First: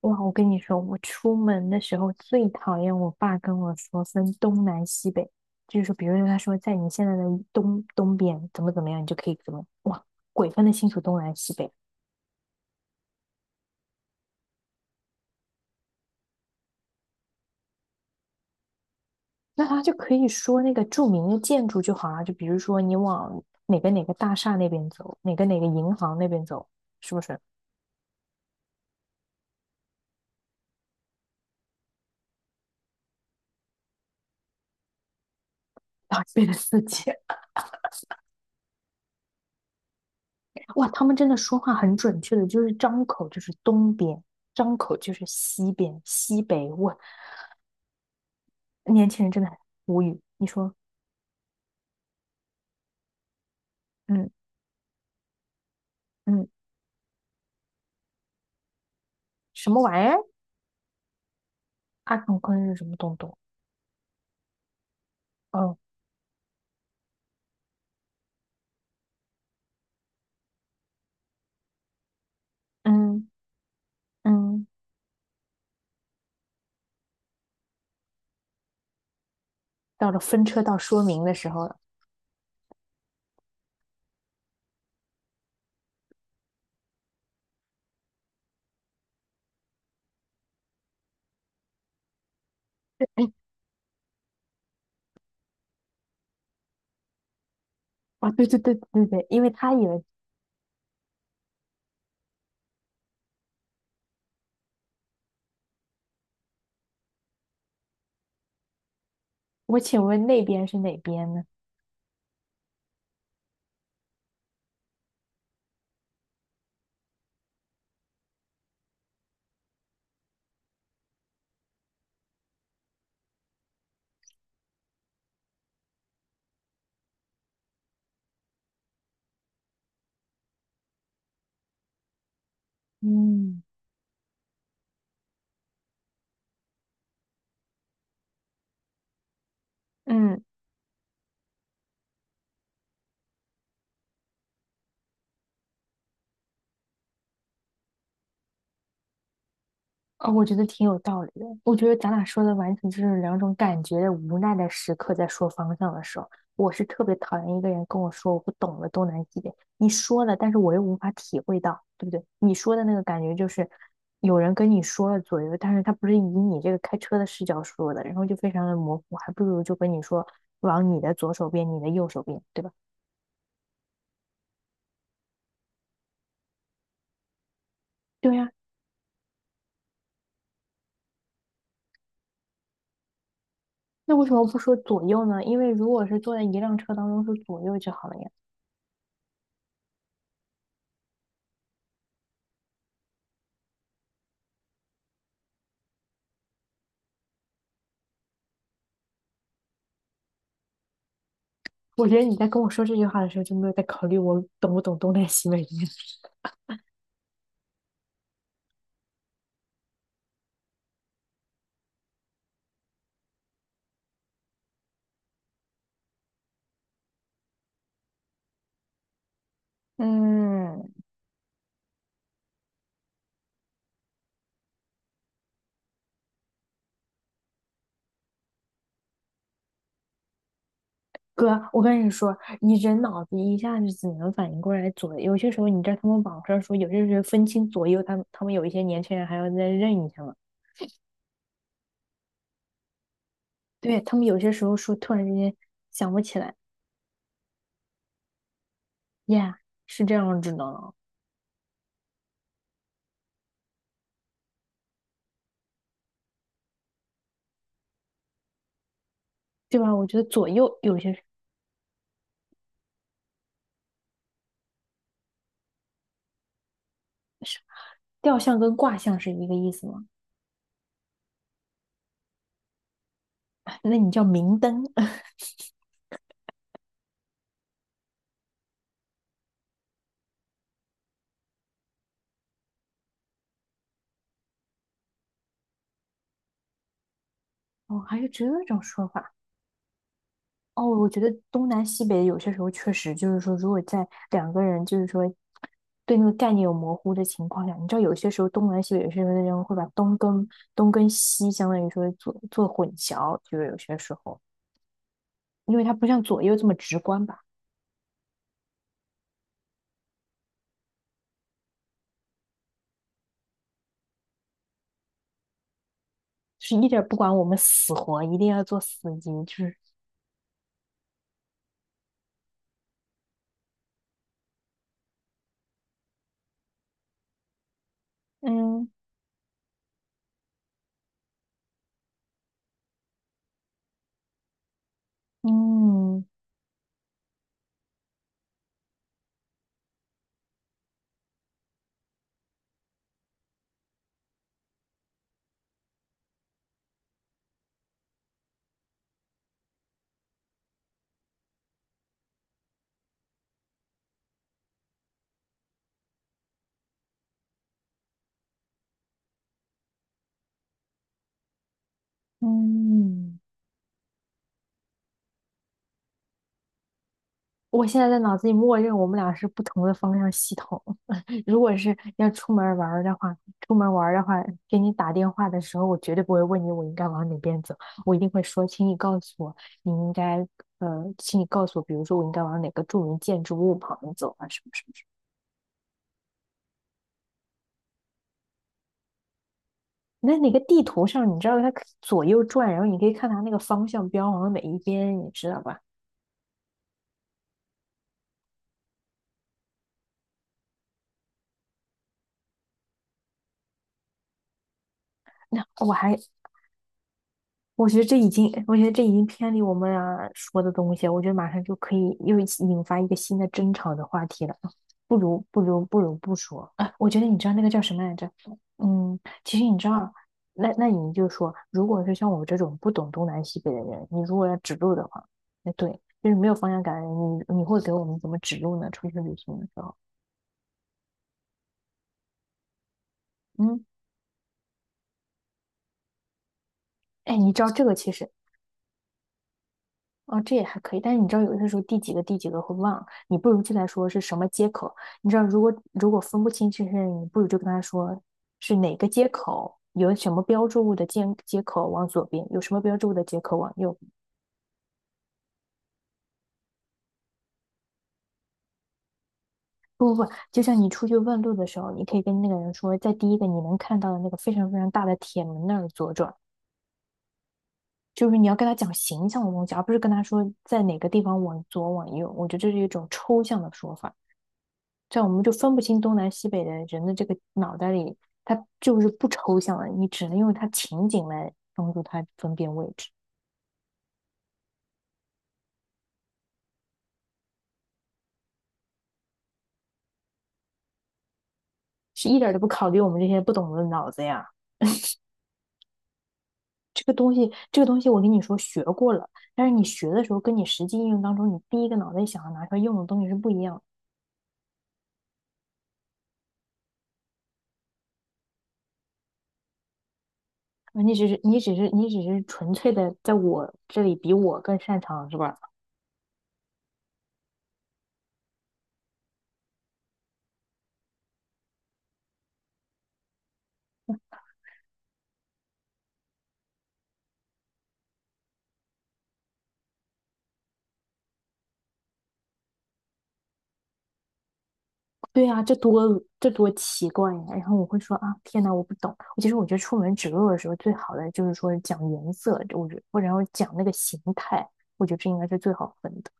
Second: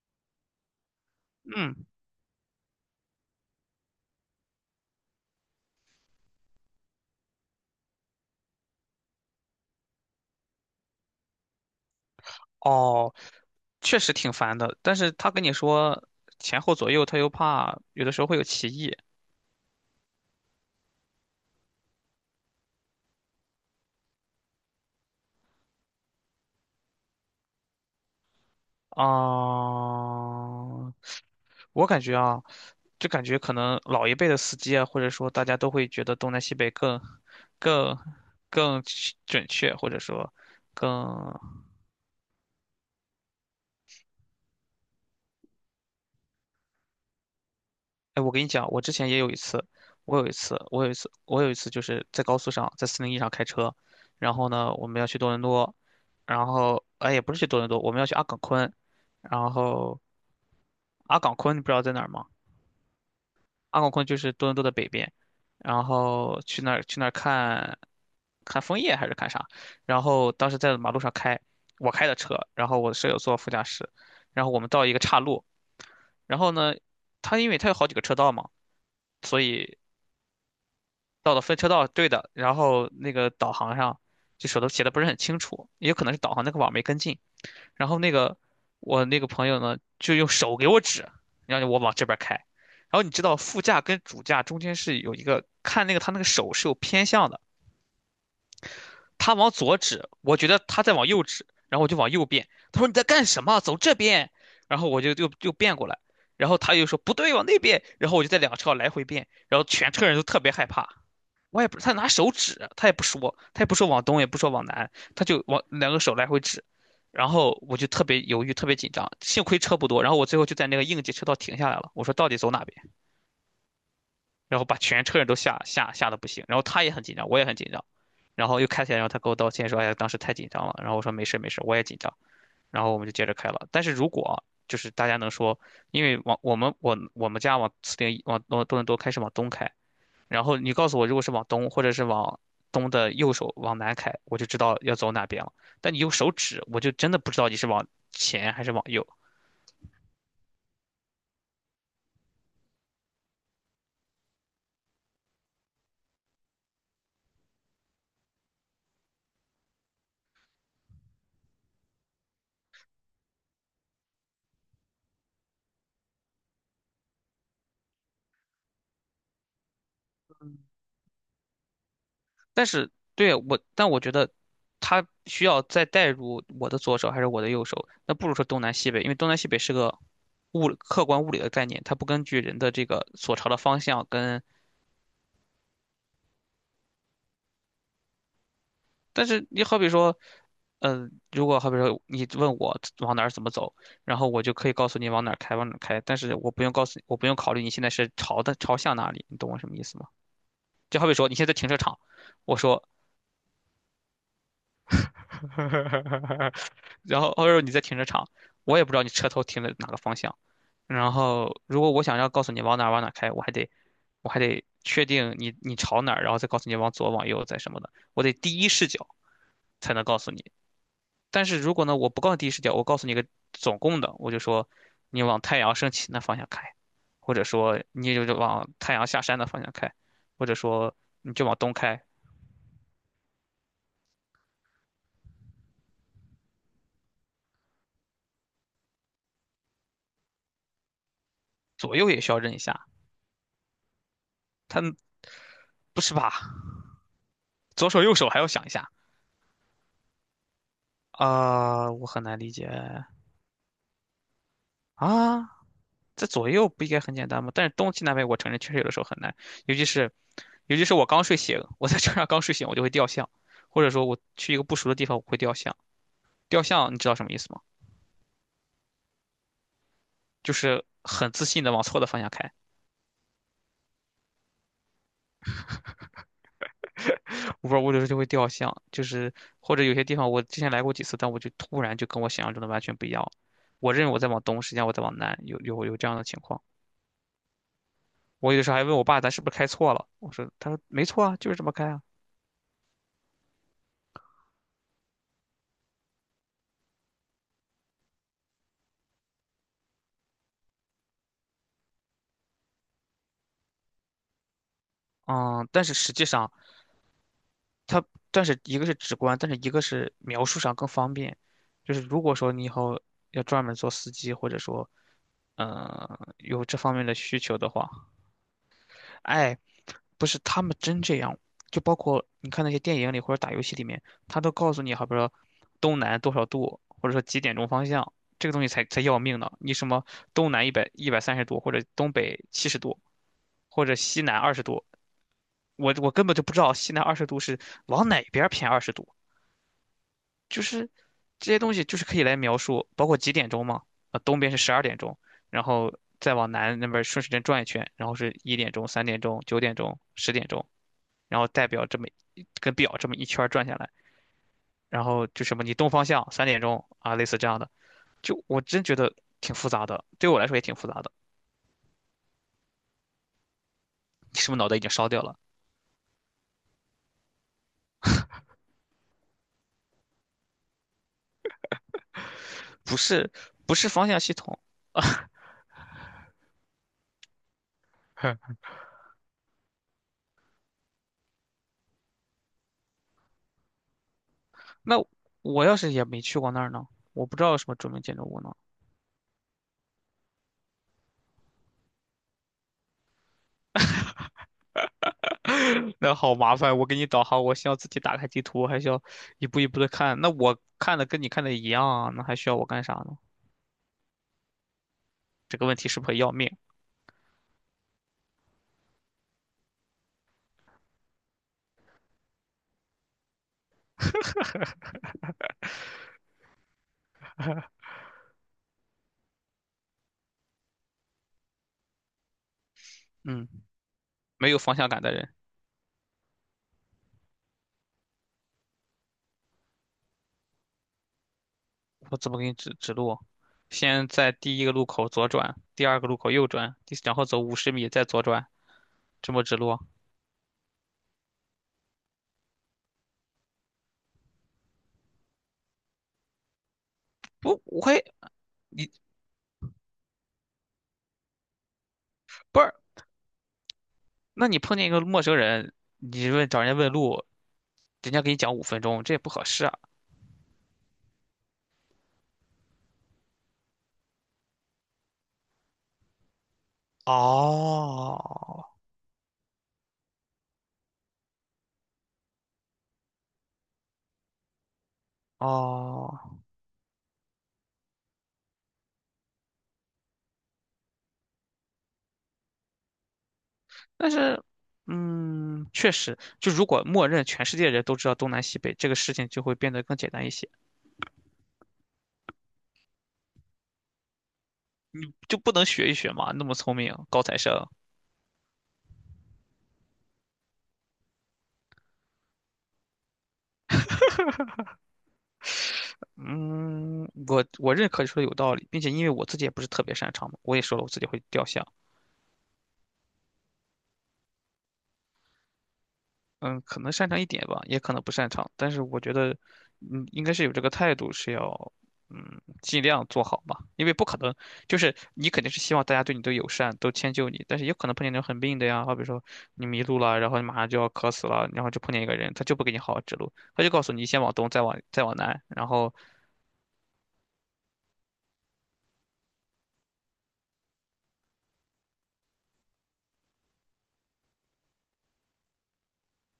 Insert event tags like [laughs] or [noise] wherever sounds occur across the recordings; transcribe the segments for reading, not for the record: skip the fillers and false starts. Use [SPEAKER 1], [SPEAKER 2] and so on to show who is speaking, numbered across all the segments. [SPEAKER 1] 哇，我跟你说，我出门的
[SPEAKER 2] 嗯，
[SPEAKER 1] 时候最讨厌我爸跟我说分东南西北，就是说，比如说他说在你现在的东边怎么怎么样，你就可以怎么，哇，鬼分得清楚东南西北，
[SPEAKER 2] 哦，确实挺烦的，但是他跟你说前后左右，他又怕有的时候会有歧义
[SPEAKER 1] 那他就可以说那个著名的建筑就好啊，就比如说你往哪个大厦那边走，哪个银行那边走，是不是？
[SPEAKER 2] 啊。我感觉啊，就感觉可能老一辈的司机啊，或者说大家都会觉
[SPEAKER 1] [laughs]
[SPEAKER 2] 得
[SPEAKER 1] 啊，
[SPEAKER 2] 东南
[SPEAKER 1] 变得
[SPEAKER 2] 西北
[SPEAKER 1] 四界，
[SPEAKER 2] 更、更准确，或者说
[SPEAKER 1] 哇，
[SPEAKER 2] 更。
[SPEAKER 1] 他们真的说话很准确的，就是张口就是东边，张口就是西边，西北，哇，
[SPEAKER 2] 哎，我跟你讲，我之
[SPEAKER 1] 年
[SPEAKER 2] 前也
[SPEAKER 1] 轻
[SPEAKER 2] 有
[SPEAKER 1] 人
[SPEAKER 2] 一
[SPEAKER 1] 真的很
[SPEAKER 2] 次，
[SPEAKER 1] 无
[SPEAKER 2] 我
[SPEAKER 1] 语，
[SPEAKER 2] 有一
[SPEAKER 1] 你
[SPEAKER 2] 次，
[SPEAKER 1] 说。
[SPEAKER 2] 我有一次，我有一次就是在高速上，在四零一上开车，
[SPEAKER 1] 嗯
[SPEAKER 2] 然后呢，我们要去多伦多，然
[SPEAKER 1] 嗯，
[SPEAKER 2] 后哎，也不是去多伦多，我们要去阿岗昆，然
[SPEAKER 1] 什么
[SPEAKER 2] 后
[SPEAKER 1] 玩意儿？
[SPEAKER 2] 阿岗昆你不知道在哪儿
[SPEAKER 1] 二
[SPEAKER 2] 吗？
[SPEAKER 1] 抗昆是什么东东？
[SPEAKER 2] 阿岗昆就是多伦多的北边，
[SPEAKER 1] 哦，
[SPEAKER 2] 然后去那儿看，看枫叶还是看啥？然后当时在马路上开，我开的车，然后我的舍友
[SPEAKER 1] 嗯
[SPEAKER 2] 坐副驾驶，然后我
[SPEAKER 1] 嗯，
[SPEAKER 2] 们到一个岔路，然后呢，因为他有好几个车道嘛。所以
[SPEAKER 1] 到了分车道说明的
[SPEAKER 2] 到了
[SPEAKER 1] 时
[SPEAKER 2] 分
[SPEAKER 1] 候
[SPEAKER 2] 车
[SPEAKER 1] 了。
[SPEAKER 2] 道，对的，然后那个导航上就手头写的不是很清楚，也有可能是导航那个网没跟进。然后我那个朋友呢，就用手给我指，让我往这边开。然后你知道副驾跟主驾中间是有一个看那个他那个手是有偏向的，
[SPEAKER 1] 啊，对对对对对，
[SPEAKER 2] 他
[SPEAKER 1] 因为
[SPEAKER 2] 往
[SPEAKER 1] 他
[SPEAKER 2] 左
[SPEAKER 1] 以为，
[SPEAKER 2] 指，我觉得他在往右指，然后我就往右变。他说你在干什么？走这边。然后我就又变过来，然后他又说不对，往那边。然后我就在两车道来回变，然后
[SPEAKER 1] 我
[SPEAKER 2] 全
[SPEAKER 1] 请
[SPEAKER 2] 车人都
[SPEAKER 1] 问
[SPEAKER 2] 特
[SPEAKER 1] 那
[SPEAKER 2] 别
[SPEAKER 1] 边
[SPEAKER 2] 害
[SPEAKER 1] 是
[SPEAKER 2] 怕。
[SPEAKER 1] 哪边呢？
[SPEAKER 2] 我也不，他拿手指，他也不说，他也不说往东，也不说往南，他就往两个手来回指，然后我就特别犹豫，特别紧张，幸亏车不多，然后我最后就在那个应急车道停下来了，我说到底走哪边，然后把全车人都吓得不行，然后他也很紧张，我也很紧张，然后又开起来，然后他给我道歉说，哎呀，当时太紧张了，然后我说没事没事，我也紧张，然后我们就接着开
[SPEAKER 1] 嗯。
[SPEAKER 2] 了，但是如果就是大家能说，因为往我们家往四零一往多伦多开是往东开，
[SPEAKER 1] 嗯。
[SPEAKER 2] 然后你告诉我，如果是往东，或者是往东的右手往南开，我就知道要走哪边了。但你用手指，我就真的不知道你是往前还是往右。
[SPEAKER 1] 啊、我觉得挺有道理的。我觉得咱俩说的完全就是两种感觉的无奈的时刻，在说方向的时候，我是特别讨厌一个人跟我说我不懂的东南西北。你说了，但是我又无法体会到，对不对？你说的那个感觉就是有人跟你说了左右，但是他不是以你这个开车的视角说的，然后就非常的模糊，还不如就跟你说往你的左手边，你的右手边，对
[SPEAKER 2] 但
[SPEAKER 1] 吧？
[SPEAKER 2] 是对我，但我觉得它需要再带入我的左手还是我的右手，那不
[SPEAKER 1] 对
[SPEAKER 2] 如说
[SPEAKER 1] 呀、
[SPEAKER 2] 东南西北，因为东南西北是个客观物理的概念，它不根据人的这个所朝的方向
[SPEAKER 1] 那为什
[SPEAKER 2] 跟
[SPEAKER 1] 么不说左右呢？因为如果是坐在一辆车当中，说左右就好了呀。
[SPEAKER 2] 但是你好比说，如果好比说你问我往哪儿怎么走，然后我就可以告诉你往哪儿开，往哪儿开，但是我不用告诉你，我不用考虑你现在是朝向哪里，你懂我什么意思吗？就好比说你现在在停车场，
[SPEAKER 1] 我觉得你在
[SPEAKER 2] 我
[SPEAKER 1] 跟我说
[SPEAKER 2] 说，
[SPEAKER 1] 这句话的时候，就没有在考虑我懂不懂东南西北面。
[SPEAKER 2] [laughs] 然后或者说你在停车场，我也不知道你车头停在哪个方向，然后如果我想要告诉你往哪儿往哪儿开，我还得确定你朝哪儿，然后再告诉你往左往右再什么的，我得第一视角才能告诉你。
[SPEAKER 1] 嗯，
[SPEAKER 2] 但是如果呢，我不告诉你第一视角，我告诉你一个总共的，我就说你往太阳升起那方向开，或者说你就往太阳下山的方向开，或者说你就往
[SPEAKER 1] 哥，
[SPEAKER 2] 东
[SPEAKER 1] 我
[SPEAKER 2] 开，
[SPEAKER 1] 跟你说，你人脑子一下子只能反应过来左，有些时候你知道他们网上说，有些时候分清左右，他们有一些年轻人还要再认一下嘛。
[SPEAKER 2] 左右也需要认一下。
[SPEAKER 1] 对，他们有些时候说
[SPEAKER 2] 它
[SPEAKER 1] 突然之间
[SPEAKER 2] 不
[SPEAKER 1] 想
[SPEAKER 2] 是
[SPEAKER 1] 不
[SPEAKER 2] 吧？
[SPEAKER 1] 起来。
[SPEAKER 2] 左手右手还要想一下
[SPEAKER 1] y， 是这样子的，
[SPEAKER 2] 啊、我很难理解啊。这左右不应该很简单吗？但是东西南北，我承认确实有的时候很难，尤
[SPEAKER 1] 对
[SPEAKER 2] 其
[SPEAKER 1] 吧？我
[SPEAKER 2] 是
[SPEAKER 1] 觉得左
[SPEAKER 2] 尤
[SPEAKER 1] 右
[SPEAKER 2] 其是
[SPEAKER 1] 有
[SPEAKER 2] 我
[SPEAKER 1] 些
[SPEAKER 2] 刚睡醒，我在车上刚睡醒，我就会掉项，或者说我去一个不熟的地方，我会掉项。掉项你知道什么意思
[SPEAKER 1] 是，
[SPEAKER 2] 吗？
[SPEAKER 1] 吊象跟卦象是一个意思嘛，
[SPEAKER 2] 就是很自信的往错的方向开，
[SPEAKER 1] 哎那你叫明灯。 [laughs]
[SPEAKER 2] 我有时候就会掉向，就是或者有些地方我之前来过几次，但我就突然就跟我想象中的完全不一样。我认为我在往东，实际上我在往南，有这样的情况。
[SPEAKER 1] 哦，还有这
[SPEAKER 2] 我有的时候
[SPEAKER 1] 种
[SPEAKER 2] 还问我
[SPEAKER 1] 说
[SPEAKER 2] 爸，咱
[SPEAKER 1] 法。
[SPEAKER 2] 是不是开错了？我说，他说
[SPEAKER 1] 哦，
[SPEAKER 2] 没
[SPEAKER 1] 我觉
[SPEAKER 2] 错
[SPEAKER 1] 得
[SPEAKER 2] 啊，就是这
[SPEAKER 1] 东
[SPEAKER 2] 么
[SPEAKER 1] 南
[SPEAKER 2] 开啊。
[SPEAKER 1] 西北有些时候确实就是说，如果在两个人就是说对那个概念有模糊的情况下，你知道有些时候东南西北有些时候人会把东跟西相当于说做混淆，就是有些时候，
[SPEAKER 2] 嗯，
[SPEAKER 1] 因为
[SPEAKER 2] 但
[SPEAKER 1] 它
[SPEAKER 2] 是
[SPEAKER 1] 不
[SPEAKER 2] 实
[SPEAKER 1] 像
[SPEAKER 2] 际
[SPEAKER 1] 左
[SPEAKER 2] 上
[SPEAKER 1] 右这么直观吧，
[SPEAKER 2] 它，但是一个是直观，但是一个是描述上更方便。就是如果说你以后要专门做司机，或者说，有
[SPEAKER 1] 就是
[SPEAKER 2] 这
[SPEAKER 1] 一
[SPEAKER 2] 方
[SPEAKER 1] 点儿
[SPEAKER 2] 面的
[SPEAKER 1] 不管
[SPEAKER 2] 需
[SPEAKER 1] 我们
[SPEAKER 2] 求的话，
[SPEAKER 1] 死活，一定要做司机，就
[SPEAKER 2] 哎，
[SPEAKER 1] 是
[SPEAKER 2] 不是他们真这样，就包括你看那些电影里或者打游戏里面，他都告诉你，好比说东南多少度，或者说几点钟方向，这个东西才
[SPEAKER 1] 嗯
[SPEAKER 2] 才要命呢。你什么东南一百三十度，或者东北70度，或者西南二十度，我
[SPEAKER 1] 嗯
[SPEAKER 2] 根本就不知道西南二十度是往哪边偏二十度，就是这些东西就是可以来描述，包括几点钟嘛，东边是12点钟，然后再往南那边顺时针转一圈，然后是1点钟、三点钟、9点钟、10点钟。然后代表这么一跟表这么一圈儿转下来，然后就什么你东方向三点钟啊，类似这样的，就我真觉得挺复杂的，对我来说也挺复杂的。
[SPEAKER 1] 嗯。
[SPEAKER 2] 你是不是脑袋已经烧掉了？
[SPEAKER 1] 我现在在脑子里默认我们俩是不同的方向系统。[laughs] 如果是要出门玩
[SPEAKER 2] 不
[SPEAKER 1] 儿的
[SPEAKER 2] 是，
[SPEAKER 1] 话，出
[SPEAKER 2] 不是
[SPEAKER 1] 门玩
[SPEAKER 2] 方
[SPEAKER 1] 儿
[SPEAKER 2] 向
[SPEAKER 1] 的
[SPEAKER 2] 系
[SPEAKER 1] 话，
[SPEAKER 2] 统。
[SPEAKER 1] 给你打电话的时候，我绝对不会问你我应该往哪边走，我一定会说，
[SPEAKER 2] [laughs]
[SPEAKER 1] 请你告诉我，你应该请你告诉我，比如说我应该往哪个著名建筑物旁走啊，什么什么什
[SPEAKER 2] 那
[SPEAKER 1] 么。
[SPEAKER 2] 我要是也没去过那儿呢？我不知道有什么著名建筑物呢。
[SPEAKER 1] 那哪个地图上，你知道它可以左右转，然后你可以看它那个方向标往哪一边，你知道吧？
[SPEAKER 2] [laughs] 那好麻烦，我给你导航，我需要自己打开地图，还需要一步一步的看。那我看的跟你看的一样啊，那还需要我干啥呢？
[SPEAKER 1] [laughs]
[SPEAKER 2] 这
[SPEAKER 1] 那
[SPEAKER 2] 个问题
[SPEAKER 1] 我
[SPEAKER 2] 是不是
[SPEAKER 1] 还，
[SPEAKER 2] 很要命？
[SPEAKER 1] 我觉得这已经，我觉得这已经偏离我们俩说的东西了。我觉得马上就可以又引发一个新的争吵的话题了。[sucks teeth] 不如不说。啊，我觉得你知道那个叫什么来着？嗯，其实你知道，那你就说，如果是像我这种不懂东南
[SPEAKER 2] 嗯，
[SPEAKER 1] 西北的人，你如果
[SPEAKER 2] 没
[SPEAKER 1] 要
[SPEAKER 2] 有
[SPEAKER 1] 指
[SPEAKER 2] 方向
[SPEAKER 1] 路
[SPEAKER 2] 感
[SPEAKER 1] 的
[SPEAKER 2] 的
[SPEAKER 1] 话，
[SPEAKER 2] 人。
[SPEAKER 1] 那对，就是没有方向感的人，你会给我们怎么指路呢？出去旅行的时候，
[SPEAKER 2] 我怎么给你指指路？
[SPEAKER 1] 嗯，
[SPEAKER 2] 先在第一个路口左转，第二个路口右转，然后
[SPEAKER 1] 哎，
[SPEAKER 2] 走
[SPEAKER 1] 你
[SPEAKER 2] 五
[SPEAKER 1] 知道
[SPEAKER 2] 十
[SPEAKER 1] 这
[SPEAKER 2] 米
[SPEAKER 1] 个
[SPEAKER 2] 再
[SPEAKER 1] 其
[SPEAKER 2] 左
[SPEAKER 1] 实。
[SPEAKER 2] 转，这么指路？
[SPEAKER 1] 哦，这也还可以，但是你知道，有些时候第几个会忘，你不如就来说是什么接口。你知道，如果分不清这些人，你不如就
[SPEAKER 2] 不，
[SPEAKER 1] 跟他
[SPEAKER 2] 我会
[SPEAKER 1] 说是
[SPEAKER 2] 你
[SPEAKER 1] 哪个接口，有什么标志物的接口往左边，有
[SPEAKER 2] 不是？
[SPEAKER 1] 什么标志物的接口往右。
[SPEAKER 2] 那你碰见一个陌生人，你问找人家问路，人家给你讲5分钟，这也不合适啊。
[SPEAKER 1] 不，就像你出去问路的时候，你可以跟那个人说，在第一个你能看到的那个非常非常大的铁门那儿左转，就是你要
[SPEAKER 2] 哦
[SPEAKER 1] 跟他讲形象的东西，而不是跟他说在哪个地方往左往右。我觉得这是一种抽象的说法。这样我们就分不清东
[SPEAKER 2] 哦，
[SPEAKER 1] 南西北的人的这个脑袋里，它就是不抽象的，你只能用它情景来帮助它分辨位置，
[SPEAKER 2] 但是，确实，就如果默认全世界人都知道东南西北，这个事情就会变得更简单一些，
[SPEAKER 1] 是一点都不考虑我们这些不懂的脑子呀。
[SPEAKER 2] 就不能学一学嘛？那么聪明，
[SPEAKER 1] 这个
[SPEAKER 2] 高
[SPEAKER 1] 东
[SPEAKER 2] 材
[SPEAKER 1] 西，
[SPEAKER 2] 生。
[SPEAKER 1] 这个东西我跟你说学过了，但是你学的时候跟你实际应用当中，你第一个脑袋想要拿出来用的东西是不一样
[SPEAKER 2] 嗯，我认可你说的有道理，并且因为我自己也不是特别擅长嘛，我也说了我自
[SPEAKER 1] 的。
[SPEAKER 2] 己
[SPEAKER 1] 你
[SPEAKER 2] 会
[SPEAKER 1] 只是
[SPEAKER 2] 掉
[SPEAKER 1] 你
[SPEAKER 2] 像，
[SPEAKER 1] 只是你只是纯粹的在我这里比我更擅长是吧？
[SPEAKER 2] 嗯，可能擅长一点吧，也可能不擅长，但是我觉得，应该是有这个态度，是要，尽量做好吧，因为不可能，就是你肯定是希望大家对你都友善，都迁就你，但是也可能碰见那种很病的呀，好比说你迷路了，然后你马上就要渴死了，然后就碰见一个人，他就不给你好好指路，他就告诉你先往东，再往南，
[SPEAKER 1] 对啊，
[SPEAKER 2] 然后，
[SPEAKER 1] 这多奇怪呀！然后我会说啊，天呐，我不懂。其实我觉得出门指路的时候，最好的就是说讲颜色，我觉或者然后讲那个形态，我觉得这应该是最好分的。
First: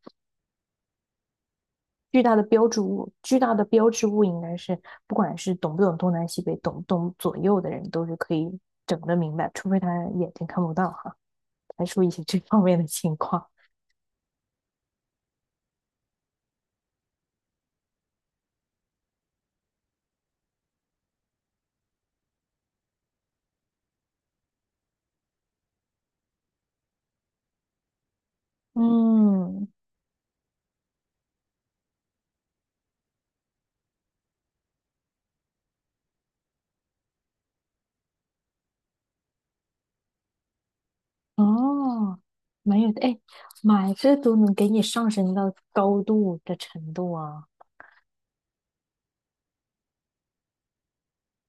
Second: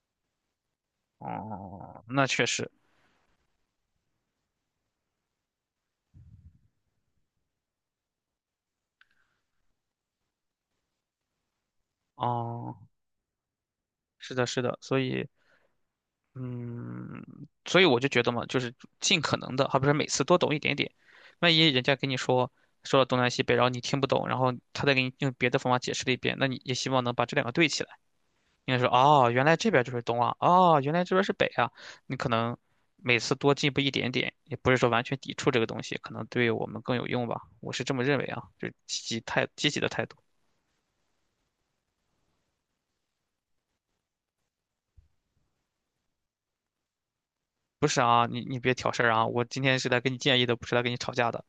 [SPEAKER 2] 哦，那确实，
[SPEAKER 1] 巨大的标志物应该是不管是懂不懂东南西北，懂不懂左右的人都是可以整得明白，除非他眼睛看不到哈，排除一些 [laughs] 这方面
[SPEAKER 2] 哦。
[SPEAKER 1] 的情况。
[SPEAKER 2] 是的，是的，所以，嗯，所以我就觉得嘛，就是尽可能的，而不是每次多懂一点点。万一人家跟你说了东南西北，然后你听不懂，然后他再给你用别的方法解释了一遍，那你也希望能把这两个对起来。应该说，哦，原来
[SPEAKER 1] 嗯，
[SPEAKER 2] 这边就是东啊，哦，原来这边是北啊。你可能每次多进步一点点，也不是说完全抵触这个东西，可能对我们更有用吧。我是这么认为啊，就是积极的态度。
[SPEAKER 1] 哦，没有的，哎，妈这都能给你上升到高度的程度啊！
[SPEAKER 2] 不是啊，你别挑事儿啊，我今天是来给你建议的，不是来跟你吵架的。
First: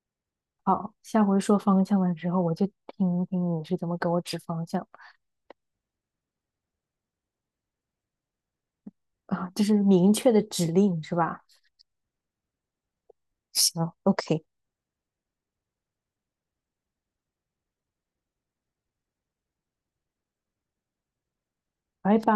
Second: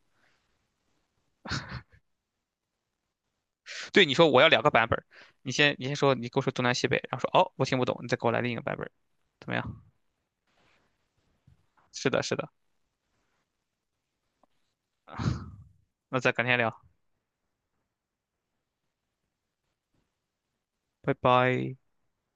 [SPEAKER 1] 好，下回说方向的时候，我就听一听你是怎么
[SPEAKER 2] 对，
[SPEAKER 1] 给
[SPEAKER 2] 你
[SPEAKER 1] 我
[SPEAKER 2] 说
[SPEAKER 1] 指
[SPEAKER 2] 我要两
[SPEAKER 1] 方
[SPEAKER 2] 个
[SPEAKER 1] 向
[SPEAKER 2] 版本儿，你先说，你跟我说东南西北，然后说哦，我听不懂，你再给我来另一个版本儿，
[SPEAKER 1] 啊，
[SPEAKER 2] 怎
[SPEAKER 1] [laughs]
[SPEAKER 2] 么
[SPEAKER 1] 就是
[SPEAKER 2] 样？
[SPEAKER 1] 明确的指令是吧？
[SPEAKER 2] 是的，是的，
[SPEAKER 1] 行，OK，
[SPEAKER 2] 那再改天聊，拜拜。
[SPEAKER 1] 拜拜。